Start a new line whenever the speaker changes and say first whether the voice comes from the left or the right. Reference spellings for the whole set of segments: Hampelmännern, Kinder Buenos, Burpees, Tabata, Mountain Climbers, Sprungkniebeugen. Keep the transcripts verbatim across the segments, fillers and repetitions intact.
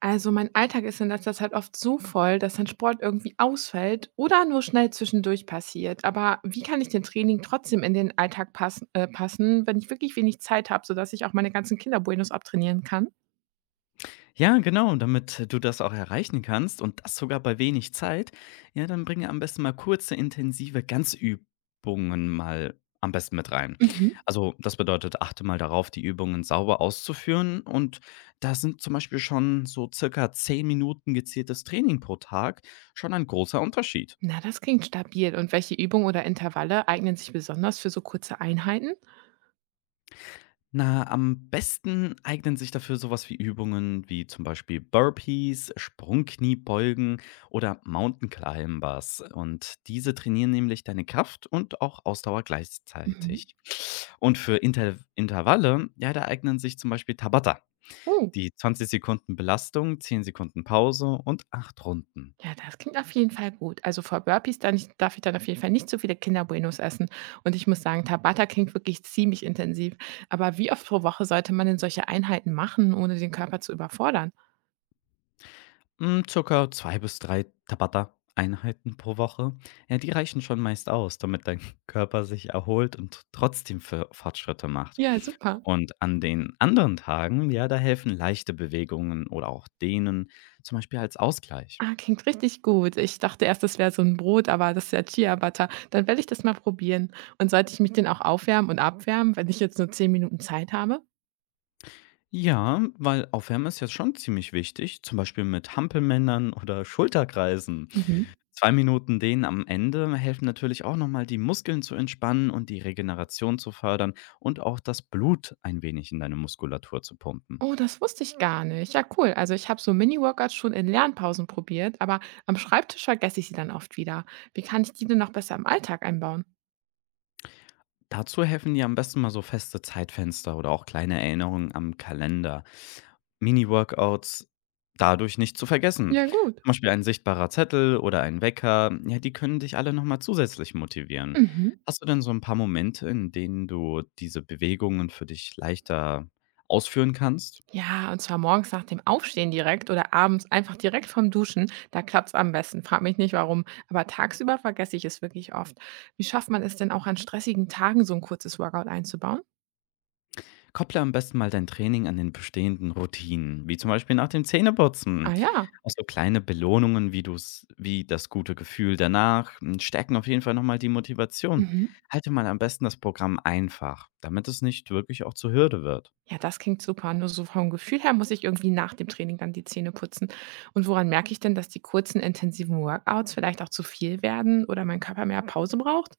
right: Also mein Alltag ist in letzter Zeit oft so voll, dass dann Sport irgendwie ausfällt oder nur schnell zwischendurch passiert. Aber wie kann ich den Training trotzdem in den Alltag pass äh, passen, wenn ich wirklich wenig Zeit habe, sodass ich auch meine ganzen Kinderbuenos abtrainieren kann?
left: Ja, genau, damit du das auch erreichen kannst und das sogar bei wenig Zeit, ja, dann bringe am besten mal kurze, intensive Ganzübungen mal am besten mit rein.
right: Mhm.
left: Also das bedeutet, achte mal darauf, die Übungen sauber auszuführen, und da sind zum Beispiel schon so circa zehn Minuten gezieltes Training pro Tag schon ein großer Unterschied.
right: Na, das klingt stabil. Und welche Übungen oder Intervalle eignen sich besonders für so kurze Einheiten?
left: Na, am besten eignen sich dafür so was wie Übungen wie zum Beispiel Burpees, Sprungkniebeugen oder Mountain Climbers. Und diese trainieren nämlich deine Kraft und auch Ausdauer
right: Mhm.
left: gleichzeitig. Und für Inter Intervalle, ja, da eignen sich zum Beispiel Tabata,
right: Oh,
left: die zwanzig Sekunden Belastung, zehn Sekunden Pause und acht Runden.
right: ja, das klingt auf jeden Fall gut. Also vor Burpees dann ich darf ich dann auf jeden Fall nicht so viele Kinder Buenos essen. Und ich muss sagen, Tabata klingt wirklich ziemlich intensiv. Aber wie oft pro Woche sollte man denn solche Einheiten machen, ohne den Körper zu überfordern?
left: Hm, circa zwei bis drei Tabata-Einheiten pro Woche. Ja, die reichen schon meist aus, damit dein Körper sich erholt und trotzdem Fo Fortschritte macht.
right: Ja,
left: Mhm.
right: super.
left: Und an den anderen Tagen, ja, da helfen leichte Bewegungen oder auch Dehnen, zum Beispiel als Ausgleich.
right: Ah, klingt richtig gut. Ich dachte erst, das wäre so ein Brot, aber das ist ja Ciabatta. Dann werde ich das mal probieren. Und sollte ich mich denn auch aufwärmen und abwärmen, wenn ich jetzt nur zehn Minuten Zeit habe?
left: Ja, weil Aufwärmen ist jetzt schon ziemlich wichtig, zum Beispiel mit Hampelmännern oder Schulterkreisen.
right: Mhm.
left: Zwei Minuten Dehnen am Ende helfen natürlich auch nochmal die Muskeln zu entspannen und die Regeneration zu fördern und auch das Blut ein wenig in deine Muskulatur zu pumpen.
right: Oh, das wusste ich gar nicht. Ja, cool. Also ich habe so Mini-Workouts schon in Lernpausen probiert, aber am Schreibtisch vergesse ich sie dann oft wieder. Wie kann ich die denn noch besser im Alltag einbauen?
left: Dazu helfen dir am besten mal so feste Zeitfenster oder auch kleine Erinnerungen am Kalender, Mini-Workouts dadurch nicht zu vergessen.
right: Ja, gut.
left: Zum Beispiel ein sichtbarer Zettel oder ein Wecker, ja, die können dich alle nochmal zusätzlich motivieren.
right: Mhm.
left: Hast du denn so ein paar Momente, in denen du diese Bewegungen für dich leichter ausführen kannst?
right: Ja, und zwar morgens nach dem Aufstehen direkt oder abends einfach direkt vom Duschen. Da klappt's am besten. Frag mich nicht warum. Aber tagsüber vergesse ich es wirklich oft. Wie schafft man es denn auch an stressigen Tagen so ein kurzes Workout einzubauen?
left: Kopple am besten mal dein Training an den bestehenden Routinen, wie zum Beispiel nach dem Zähneputzen.
right: Ah ja.
left: Auch so kleine Belohnungen, wie du's wie das gute Gefühl danach, hm, stärken auf jeden Fall noch mal die Motivation.
right: Mhm.
left: Halte mal am besten das Programm einfach, damit es nicht wirklich auch zur Hürde wird.
right: Ja, das klingt super. Nur so vom Gefühl her muss ich irgendwie nach dem Training dann die Zähne putzen. Und woran merke ich denn, dass die kurzen, intensiven Workouts vielleicht auch zu viel werden oder mein Körper mehr Pause braucht?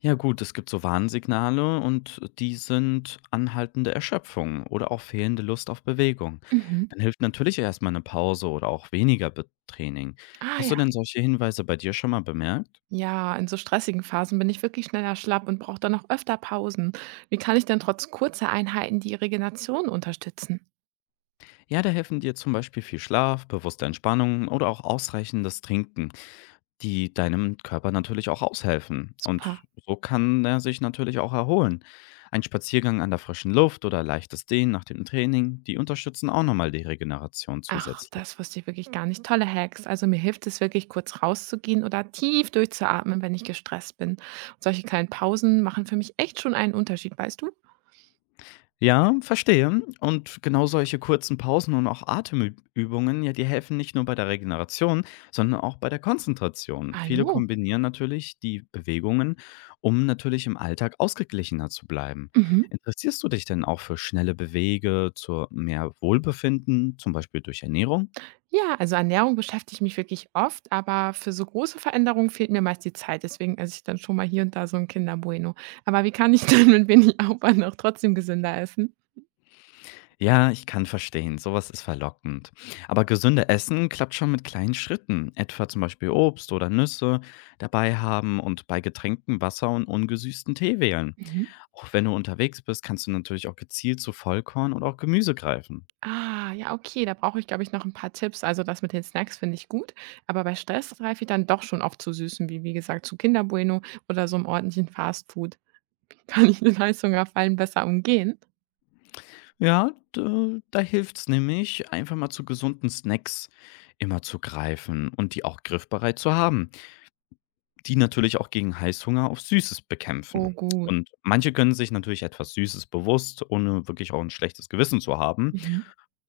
left: Ja gut, es gibt so Warnsignale, und die sind anhaltende Erschöpfung oder auch fehlende Lust auf Bewegung.
right: Mhm.
left: Dann hilft natürlich erst mal 'ne Pause oder auch weniger Be Training.
right: Ah
left: Hast
right: ja.
left: du denn solche Hinweise bei dir schon mal bemerkt?
right: Ja, in so stressigen Phasen bin ich wirklich schneller schlapp und brauche dann noch öfter Pausen. Wie kann ich denn trotz kurzer Einheiten die Regeneration unterstützen?
left: Ja, da helfen dir zum Beispiel viel Schlaf, bewusste Entspannung oder auch ausreichendes Trinken, die deinem Körper natürlich auch aushelfen.
right: Super.
left: Und so kann er sich natürlich auch erholen. Ein Spaziergang an der frischen Luft oder leichtes Dehnen nach dem Training, die unterstützen auch nochmal die Regeneration
right: Ach,
left: zusätzlich.
right: das wusste ich wirklich gar nicht. Mhm. Tolle Hacks. Also mir hilft es wirklich, kurz rauszugehen oder tief durchzuatmen, wenn ich gestresst bin. Solche kleinen Pausen machen für mich echt schon einen Unterschied, weißt du?
left: Ja, verstehe. Und genau solche kurzen Pausen und auch Atemübungen, ja, die helfen nicht nur bei der Regeneration, sondern auch bei der Konzentration.
right: Ah
left: Viele
right: jo.
left: kombinieren natürlich die Bewegungen, um natürlich im Alltag ausgeglichener zu bleiben.
right: Mhm.
left: Interessierst du dich denn auch für schnelle Bewege, zur mehr Wohlbefinden, zum Beispiel durch Ernährung?
right: Ja, also Ernährung beschäftigt mich wirklich oft, aber für so große Veränderungen fehlt mir meist die Zeit. Deswegen esse ich dann schon mal hier und da so ein Kinder Bueno. Aber wie kann ich denn mit wenig Aufwand auch trotzdem gesünder essen?
left: Ja, ich kann verstehen, sowas ist verlockend. Aber gesünder Essen klappt schon mit kleinen Schritten, etwa zum Beispiel Obst oder Nüsse dabei haben und bei Getränken Wasser und ungesüßten Tee wählen.
right: Mhm.
left: Auch wenn du unterwegs bist, kannst du natürlich auch gezielt zu Vollkorn und auch Gemüse greifen.
right: Ah, ja, okay, da brauche ich, glaube ich, noch ein paar Tipps. Also, das mit den Snacks finde ich gut, aber bei Stress greife ich dann doch schon oft zu Süßen, wie wie gesagt, zu Kinder Bueno oder so 'm ordentlichen Fastfood. Kann ich den Heißhungerfallen besser umgehen?
left: Ja, da, da hilft's nämlich, einfach mal zu gesunden Snacks immer zu greifen und die auch griffbereit zu haben, die natürlich auch gegen Heißhunger auf Süßes
right: Oh
left: bekämpfen.
right: gut.
left: Und manche können sich natürlich etwas Süßes bewusst, ohne wirklich auch ein schlechtes Gewissen zu haben.
right: Mhm.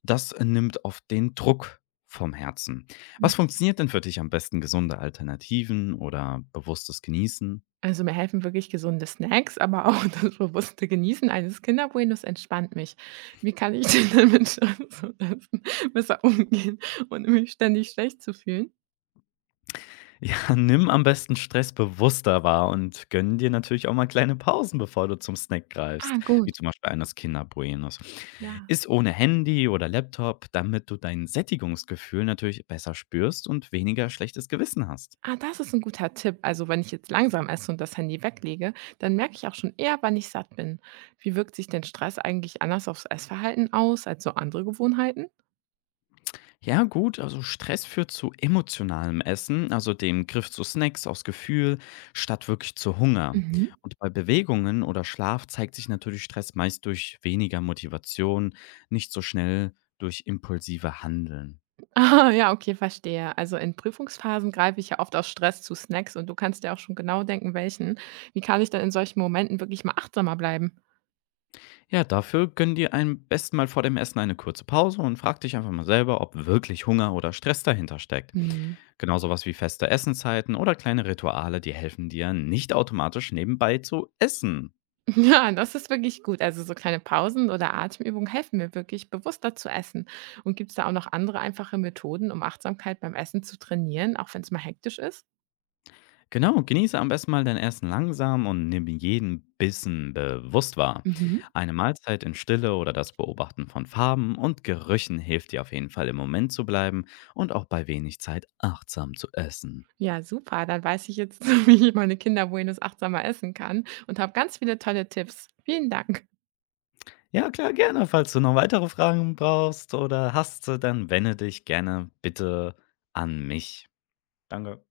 left: Das nimmt oft den Druck vom Herzen.
right: Mhm.
left: Was funktioniert denn für dich am besten, gesunde Alternativen oder bewusstes Genießen?
right: Also, mir helfen wirklich gesunde Snacks, aber auch das bewusste Genießen eines Kinder Buenos entspannt mich. Wie kann ich denn dann mit Stress und Essen besser umgehen, ohne mich ständig schlecht zu fühlen?
left: Ja, nimm am besten Stress bewusster wahr und gönn dir natürlich auch mal kleine Pausen, bevor du zum Snack greifst,
right: Ah, gut,
left: wie zum Beispiel eines Kinder Buenos.
right: ja.
left: Iss ohne Handy oder Laptop, damit du dein Sättigungsgefühl natürlich besser spürst und weniger schlechtes Gewissen hast.
right: Ah, das ist ein guter Tipp. Also, wenn ich jetzt langsam esse und das Handy weglege, dann merke ich auch schon eher, wann ich satt bin. Wie wirkt sich denn Stress eigentlich anders aufs Essverhalten aus als so andere Gewohnheiten?
left: Ja, gut, also Stress führt zu emotionalem Essen, also dem Griff zu Snacks aus Gefühl, statt wirklich zu Hunger.
right: Mhm.
left: Und bei Bewegungen oder Schlaf zeigt sich natürlich Stress meist durch weniger Motivation, nicht so schnell durch impulsive Handeln.
right: Ah, ja, okay, verstehe. Also, in Prüfungsphasen greife ich ja oft aus Stress zu Snacks und du kannst ja auch schon genau denken, welchen. Wie kann ich dann in solchen Momenten wirklich mal achtsamer bleiben?
left: Ja, dafür gönn dir am besten mal vor dem Essen eine kurze Pause und frag dich einfach mal selber, ob wirklich Hunger oder Stress dahinter steckt.
right: Mhm.
left: Genauso was wie feste Essenszeiten oder kleine Rituale, die helfen dir, nicht automatisch nebenbei zu essen.
right: Ja, das ist wirklich gut. Also so kleine Pausen oder Atemübungen helfen mir wirklich, bewusster zu essen. Und gibt es da auch noch andere einfache Methoden, um Achtsamkeit beim Essen zu trainieren, auch wenn es mal hektisch ist?
left: Genau, genieße am besten mal dein Essen langsam und nimm jeden Bissen bewusst wahr.
right: Mhm.
left: Eine Mahlzeit in Stille oder das Beobachten von Farben und Gerüchen hilft dir auf jeden Fall im Moment zu bleiben und auch bei wenig Zeit achtsam zu essen.
right: Ja, super. Dann weiß ich jetzt, wie ich meine Kinder wohin das achtsamer essen kann und habe ganz viele tolle Tipps. Vielen Dank.
left: Ja, klar, gerne. Falls du noch weitere Fragen brauchst oder hast, dann wende dich gerne bitte an mich. Danke.